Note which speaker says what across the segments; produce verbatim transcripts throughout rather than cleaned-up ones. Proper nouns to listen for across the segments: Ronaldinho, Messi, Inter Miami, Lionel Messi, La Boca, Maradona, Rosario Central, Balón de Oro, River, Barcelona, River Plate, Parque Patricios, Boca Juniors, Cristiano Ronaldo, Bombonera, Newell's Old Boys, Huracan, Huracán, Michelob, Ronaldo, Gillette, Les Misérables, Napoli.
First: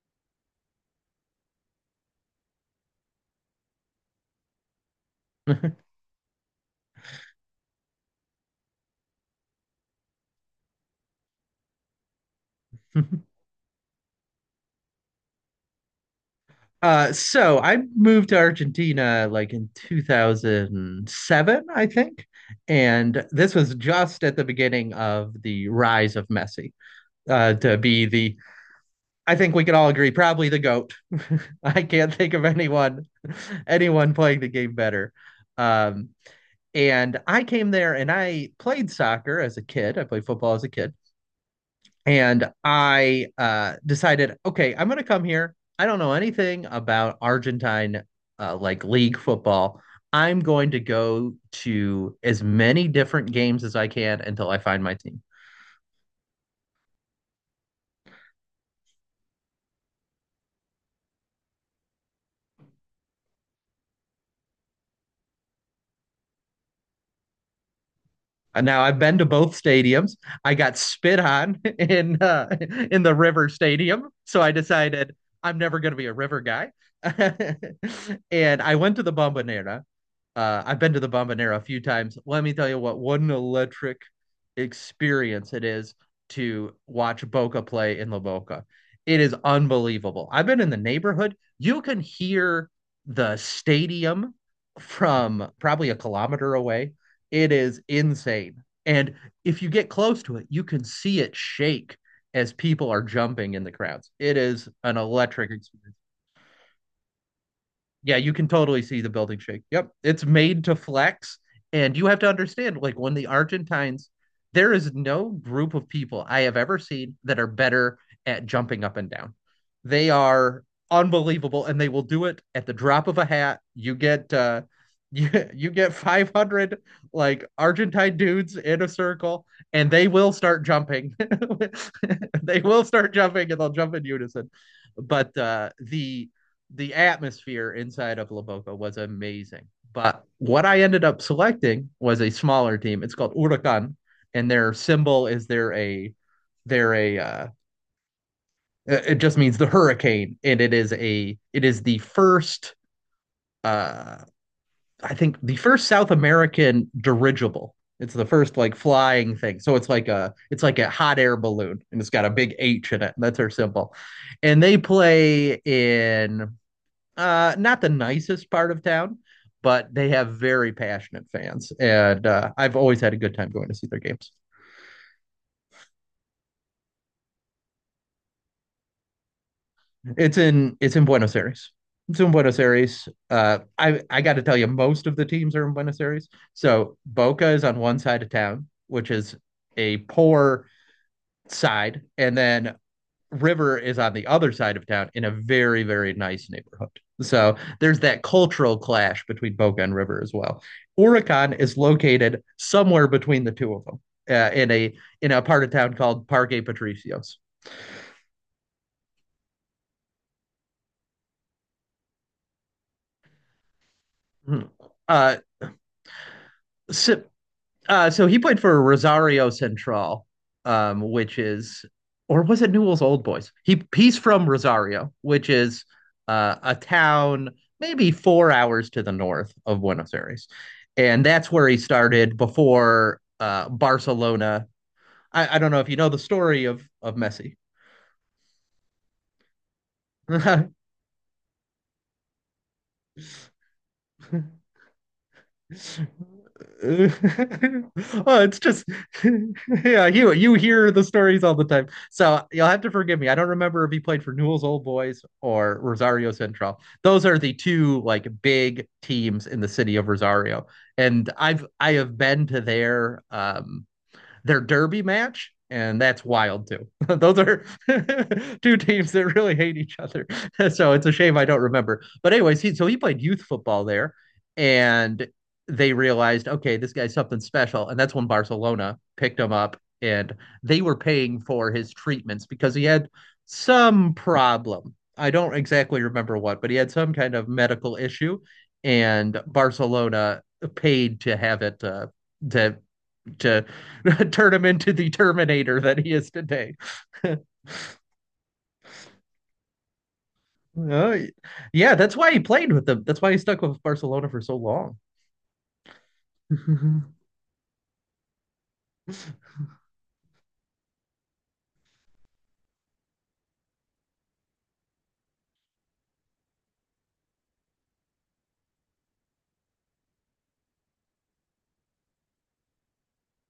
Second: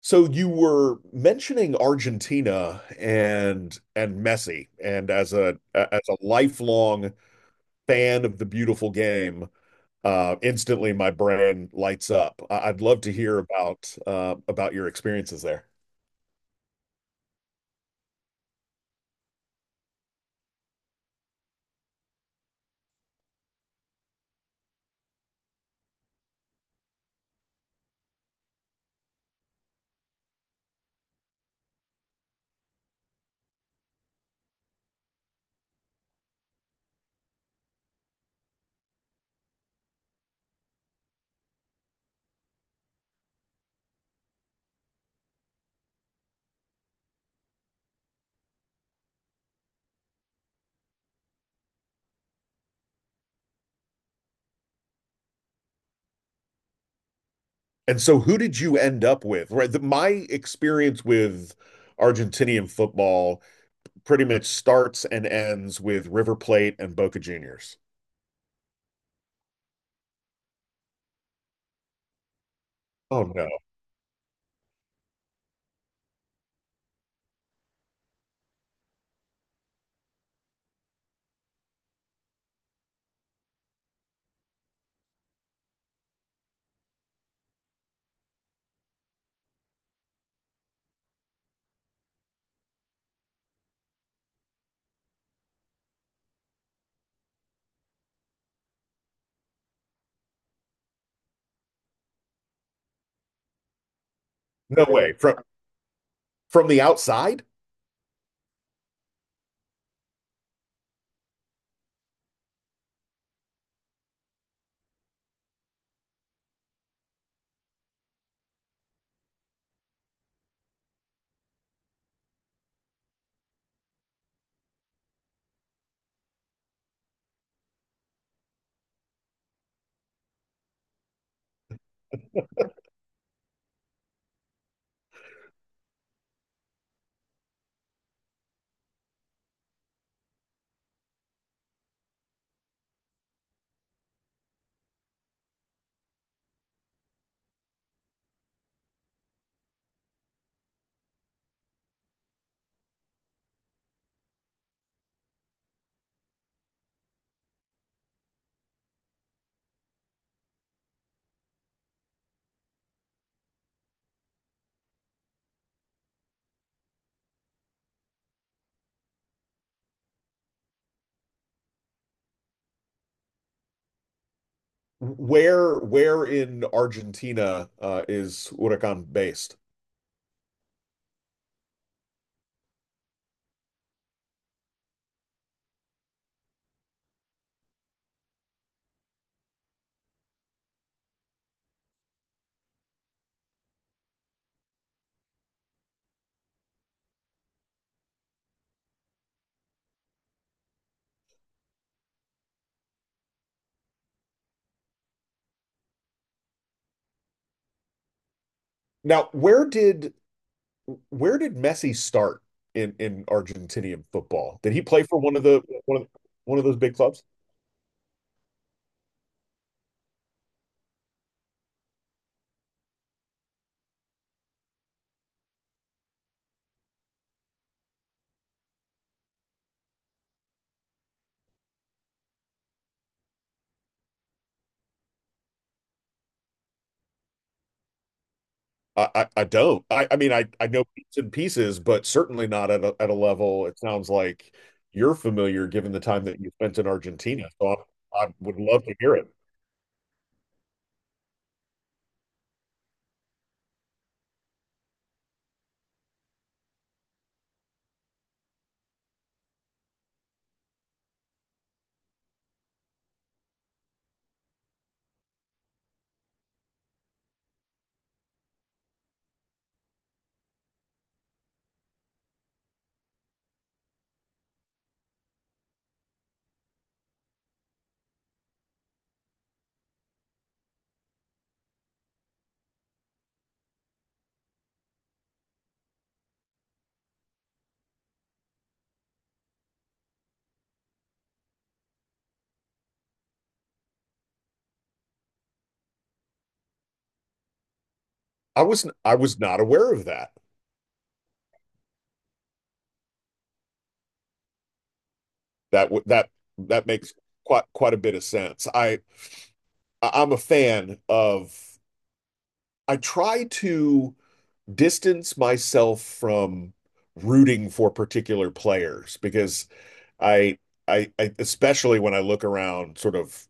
Speaker 1: So you were mentioning Argentina and and Messi, and as a as a lifelong fan of the beautiful game, uh, instantly my brain lights up. I- I'd love to hear about uh, about your experiences there.
Speaker 2: Uh, so I moved to Argentina like in two thousand seven, I think. And this was just at the beginning of the rise of Messi uh, to be the, I think we can all agree, probably the GOAT. I can't think of anyone, anyone playing the game better. Um, and I came there and I played soccer as a kid. I played football as a kid. And I uh, decided, okay, I'm going to come here. I don't know anything about Argentine uh, like league football. I'm going to go to as many different games as I can until I find my team.
Speaker 1: And so, who did you end up with? Right, the, my experience with Argentinian football pretty much starts and ends with River Plate and Boca Juniors.
Speaker 2: And now I've been to both stadiums. I got spit on in uh, in the
Speaker 1: Oh
Speaker 2: River
Speaker 1: no,
Speaker 2: Stadium, so I decided I'm never going to be a River guy. and I went to the Bombonera, uh, I've been to the Bombonera a few times. Let me tell you what, what an electric experience it is to watch Boca play in La Boca. It is unbelievable. I've been in the neighborhood. You can hear the stadium from probably a kilometer away. It is insane. And if you get close to it, you can see it shake as people are jumping in the crowds. It is
Speaker 1: no
Speaker 2: an
Speaker 1: way! From
Speaker 2: electric experience.
Speaker 1: from the outside?
Speaker 2: Yeah, you can totally see the building shake. Yep. It's made to flex. And you have to understand, like, when the Argentines, there is no group of people I have ever seen that are better at jumping up and down. They are unbelievable and they will do it at the drop of a hat. You get, uh, you, you get five hundred like Argentine dudes in a circle and they will start jumping. they will start jumping and they'll jump in unison. But uh, the the atmosphere inside of La Boca was amazing. But what I ended up selecting was a smaller team. It's called Huracan, and their symbol is they're a they're a uh, it just means the hurricane, and it is a it is the first uh I think the first South American dirigible. It's the first like flying thing. So it's like a it's like a hot air balloon and it's got a big H in it. That's their symbol. And they play in uh, not the nicest part of town, but they have very passionate fans, and uh, I've always had a good time going to see their games.
Speaker 1: Where where in Argentina uh, is Huracan based?
Speaker 2: It's in it's in Buenos Aires. It's in Buenos Aires. Uh, I I got to tell you, most of the teams are in Buenos Aires. So Boca is on one side of town, which is a poor side, and then River is on the other side of town in a very, very nice neighborhood. So there's that cultural clash between Boca and River as well. Oricon is located somewhere between the two of them uh, in a in a part of town called Parque Patricios.
Speaker 1: Now, where did where did Messi start in in Argentinian football? Did he play for one
Speaker 2: Uh,
Speaker 1: of the one of one of those big
Speaker 2: so
Speaker 1: clubs?
Speaker 2: Uh, so he played for Rosario Central, um, which is, or was it Newell's Old Boys? He he's from Rosario, which is uh, a town maybe four hours to the north of Buenos Aires, and that's where he started before uh, Barcelona. I, I don't know if you know the story of of Messi.
Speaker 1: I I, I don't. I, I mean I I know bits and pieces, but certainly not at a, at a level it sounds like you're familiar given the time that you spent in Argentina. So I, I
Speaker 2: Oh,
Speaker 1: would
Speaker 2: it's just
Speaker 1: love to hear it.
Speaker 2: yeah, you you hear the stories all the time. So you'll have to forgive me. I don't remember if he played for Newell's Old Boys or Rosario Central. Those are the two like big teams in the city of Rosario. And I've I have been to their um their derby match, and that's wild too. Those are two teams that really hate each other. so it's a shame I don't remember. But anyways, he so he played youth football there, and they realized, okay, this guy's something special, and that's when Barcelona picked him up, and they were paying for his treatments because he had some problem. I don't exactly remember what, but he had some kind of medical issue, and Barcelona paid to have it uh, to to turn him into the Terminator that he is today.
Speaker 1: I wasn't I was not aware of that.
Speaker 2: Uh, yeah, that's why he played with them. That's why he stuck with Barcelona for so long.
Speaker 1: That w- that that makes quite quite a bit of sense. I I- am a fan of, I try to distance myself from rooting for particular players because I, I, I especially when I look around sort of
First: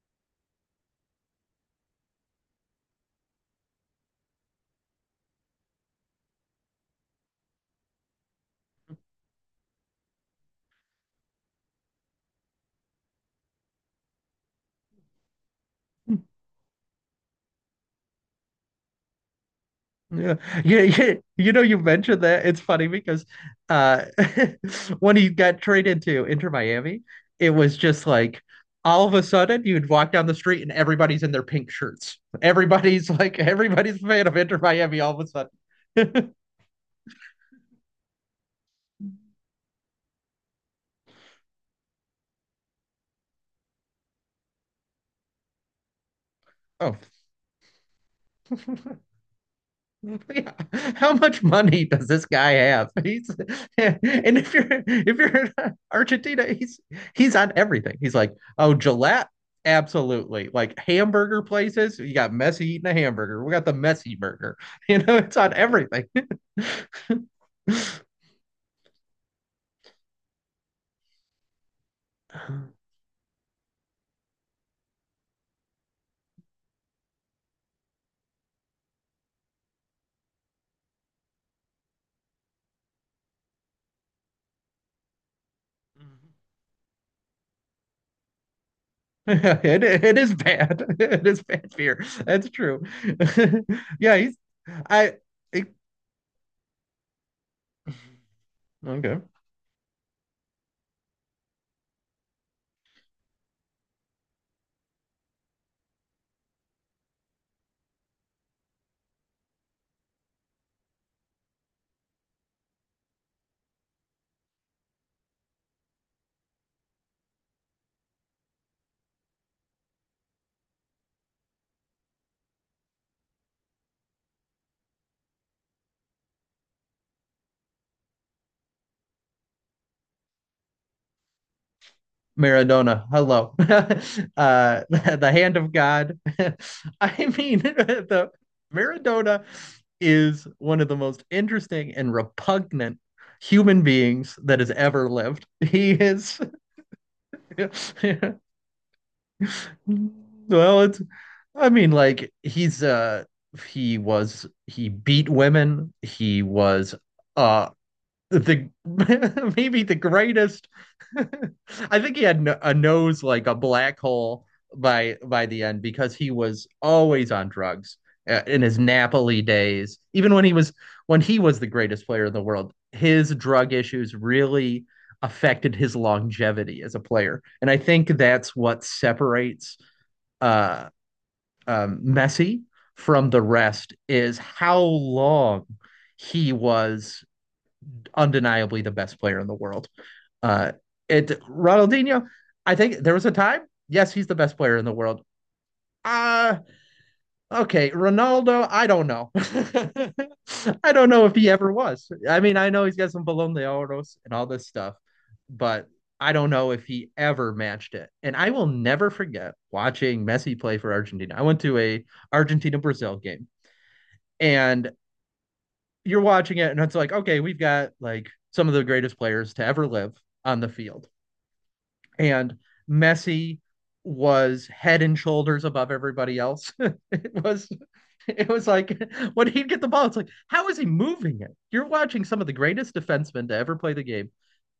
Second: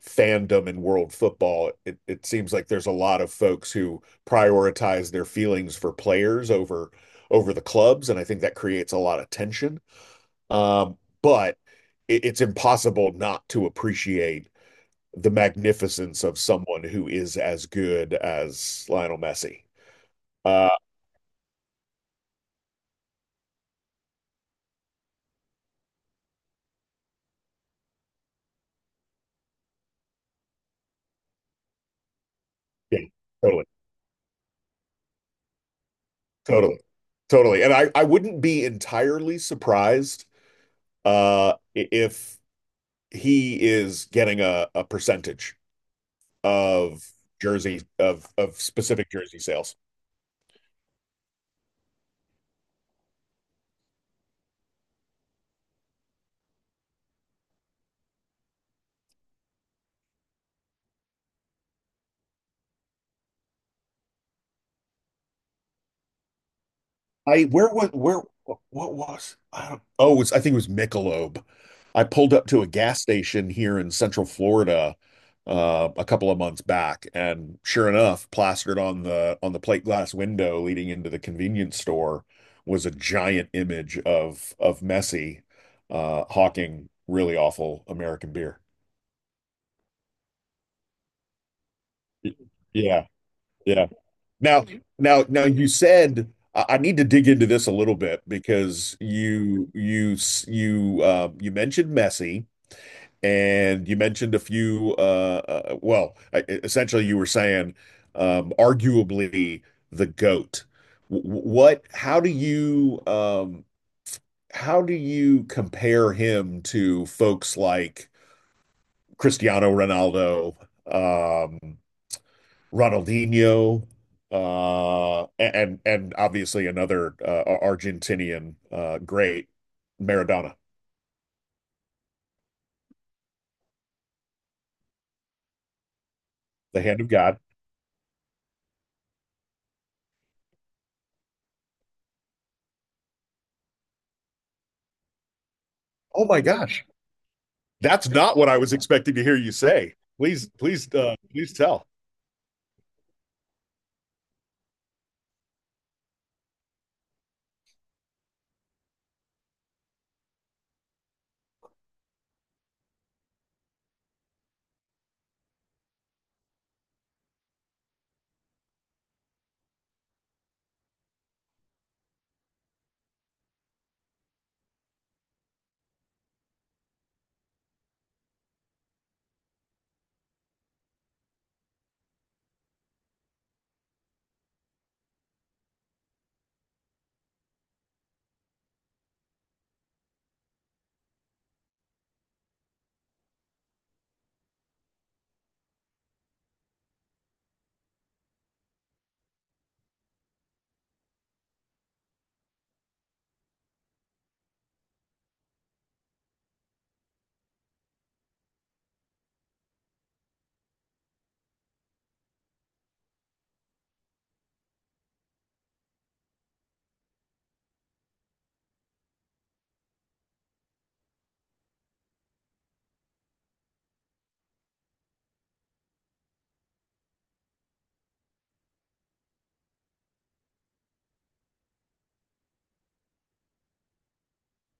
Speaker 1: fandom in world football, it, it seems like there's a lot of folks who prioritize their feelings for players over over the clubs, and I think that creates a lot of tension. Um, but it, it's impossible not to appreciate the magnificence of someone who is as good as Lionel Messi.
Speaker 2: Yeah.
Speaker 1: Uh,
Speaker 2: yeah, yeah, you know, you mentioned that it's funny because uh, when he got traded to Inter Miami, it was just like all of a sudden you'd walk down the street and everybody's in their pink shirts.
Speaker 1: yeah,
Speaker 2: Everybody's like
Speaker 1: totally,
Speaker 2: everybody's a fan of Inter Miami all of a sudden.
Speaker 1: totally, totally. And I, I wouldn't be entirely surprised uh, if he is getting a, a percentage
Speaker 2: oh,
Speaker 1: of jersey of of specific jersey sales.
Speaker 2: Yeah. How much money does this guy have? He's and if you're if you're in Argentina, he's he's on everything. He's like, oh, Gillette, absolutely. Like hamburger places, you got Messi eating a hamburger. We got the Messi burger. You know, it's on everything.
Speaker 1: I where was where what was I don't oh it I think it was Michelob. I pulled up to a gas station here in Central Florida uh, a couple of months back, and sure enough, plastered on the on the plate glass window leading into the convenience store was a giant image of of Messi uh, hawking really awful American beer.
Speaker 2: It it is bad. It is bad beer.
Speaker 1: Y-
Speaker 2: That's true.
Speaker 1: Yeah, yeah.
Speaker 2: Yeah, he's
Speaker 1: Now,
Speaker 2: I
Speaker 1: now, now you
Speaker 2: it,
Speaker 1: said I I need to dig into this a little bit because
Speaker 2: okay.
Speaker 1: you you s- you uh, you mentioned Messi and you mentioned a few uh, uh well I- e, essentially you were saying um arguably the GOAT. Wh- What how do you um how do you compare him to folks like Cristiano Ronaldo, um Ronaldinho, uh, and and obviously another uh, Argentinian uh, great, Maradona,
Speaker 2: Maradona, hello, uh, the the hand of God.
Speaker 1: the hand of
Speaker 2: I
Speaker 1: God.
Speaker 2: mean, the Maradona is one of the most interesting and repugnant human beings that has ever lived. He
Speaker 1: Oh
Speaker 2: is,
Speaker 1: my gosh, that's not
Speaker 2: well,
Speaker 1: what I was expecting to hear you say. Please, please,
Speaker 2: it's.
Speaker 1: uh, please
Speaker 2: I
Speaker 1: tell.
Speaker 2: mean, like he's uh he was he beat women. He was uh the maybe the greatest I think he had no, a nose like a black hole by by the end because he was always on drugs uh, in his Napoli days. Even when he was when he was the greatest player in the world, his drug issues really affected his longevity as a player. And I think that's what separates uh, um, Messi from the rest is how long he was undeniably the best player in the world. Uh, it Ronaldinho, I think there was a time. Yes, he's the best player in the world. Uh okay, Ronaldo, I don't know. I don't know if he ever was. I mean, I know he's got some Balón de Oros and all this stuff, but I don't know if he ever matched it. And I will never forget watching Messi play for Argentina. I went to a Argentina Brazil game and you're watching it and it's like, okay, we've got like some of the greatest players to ever live on the field. And Messi was head and shoulders above everybody else. it was it was like when he'd get the ball, it's like, how is he moving it? You're watching some of the greatest defensemen to ever play the game.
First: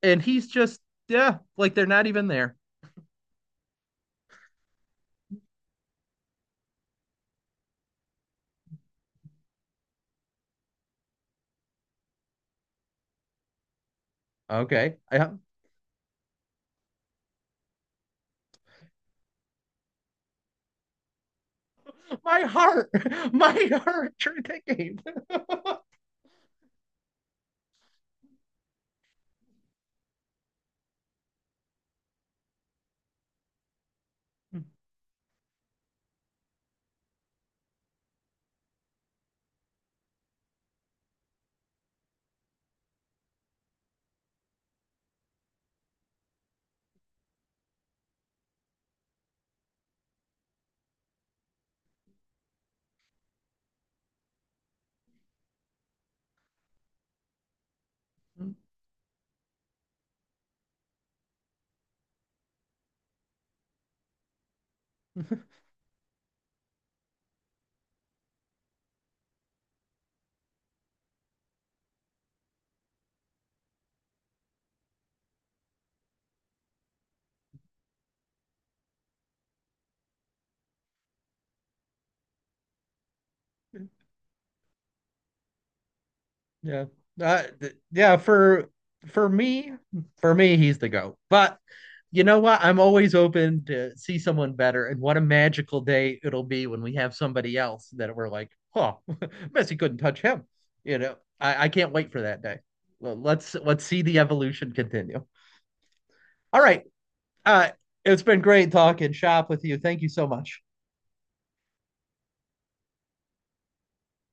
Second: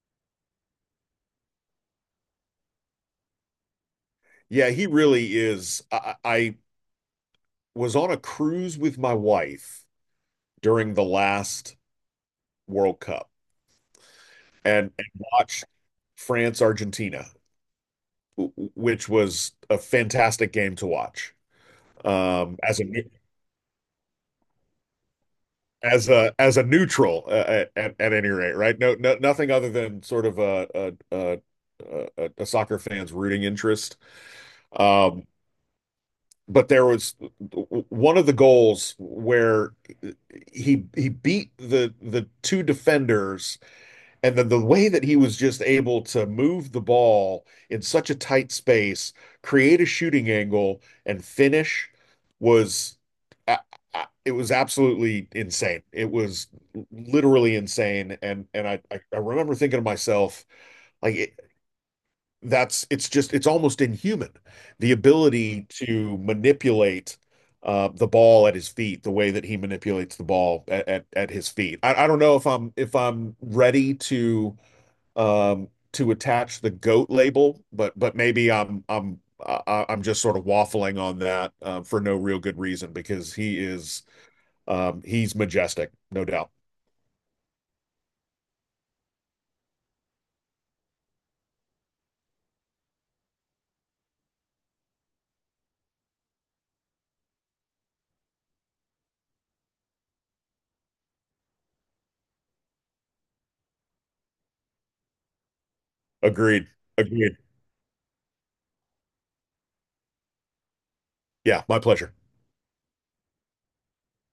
Speaker 2: And he's just, yeah, like they're not even there.
Speaker 1: Yeah, he really is. I, I was on a cruise with my wife during the last World Cup and,
Speaker 2: Okay.
Speaker 1: and
Speaker 2: I,
Speaker 1: watched France Argentina, w- which was a fantastic game to watch.
Speaker 2: my
Speaker 1: Um, as a
Speaker 2: heart, my heart during that game.
Speaker 1: as a as a neutral uh, at at any rate, right? No, no, nothing other than sort of a a a, a, soccer fan's rooting interest. Um, but there was one of the goals where he he beat the the two defenders and then the way that he was just able to move the ball in such a tight space, create a shooting angle, and finish was uh, uh, it was absolutely insane. It was literally insane. And and I I I remember thinking to myself, like it, that's it's just it's almost inhuman, the ability to manipulate uh, the ball at his feet, the way that he manipulates the ball at at, at his feet. I, I don't know if I'm if I'm ready to um, to attach the goat label, but but maybe I'm I'm I'm just sort of waffling on that uh, for no real good reason because he is um, he's majestic, no doubt.
Speaker 2: Yeah. Uh, th- yeah, for for me, for me, he's the GOAT. But you know what? I'm always open to see someone better, and what a magical day it'll be when we have somebody else that we're like, oh, Messi couldn't touch him. You know, I, I can't wait for that day. Well, let's let's see the evolution continue. All
Speaker 1: Agreed.
Speaker 2: right.
Speaker 1: Agreed.
Speaker 2: Uh, it's been great talking shop with you. Thank you so much.
Speaker 1: Yeah, my pleasure.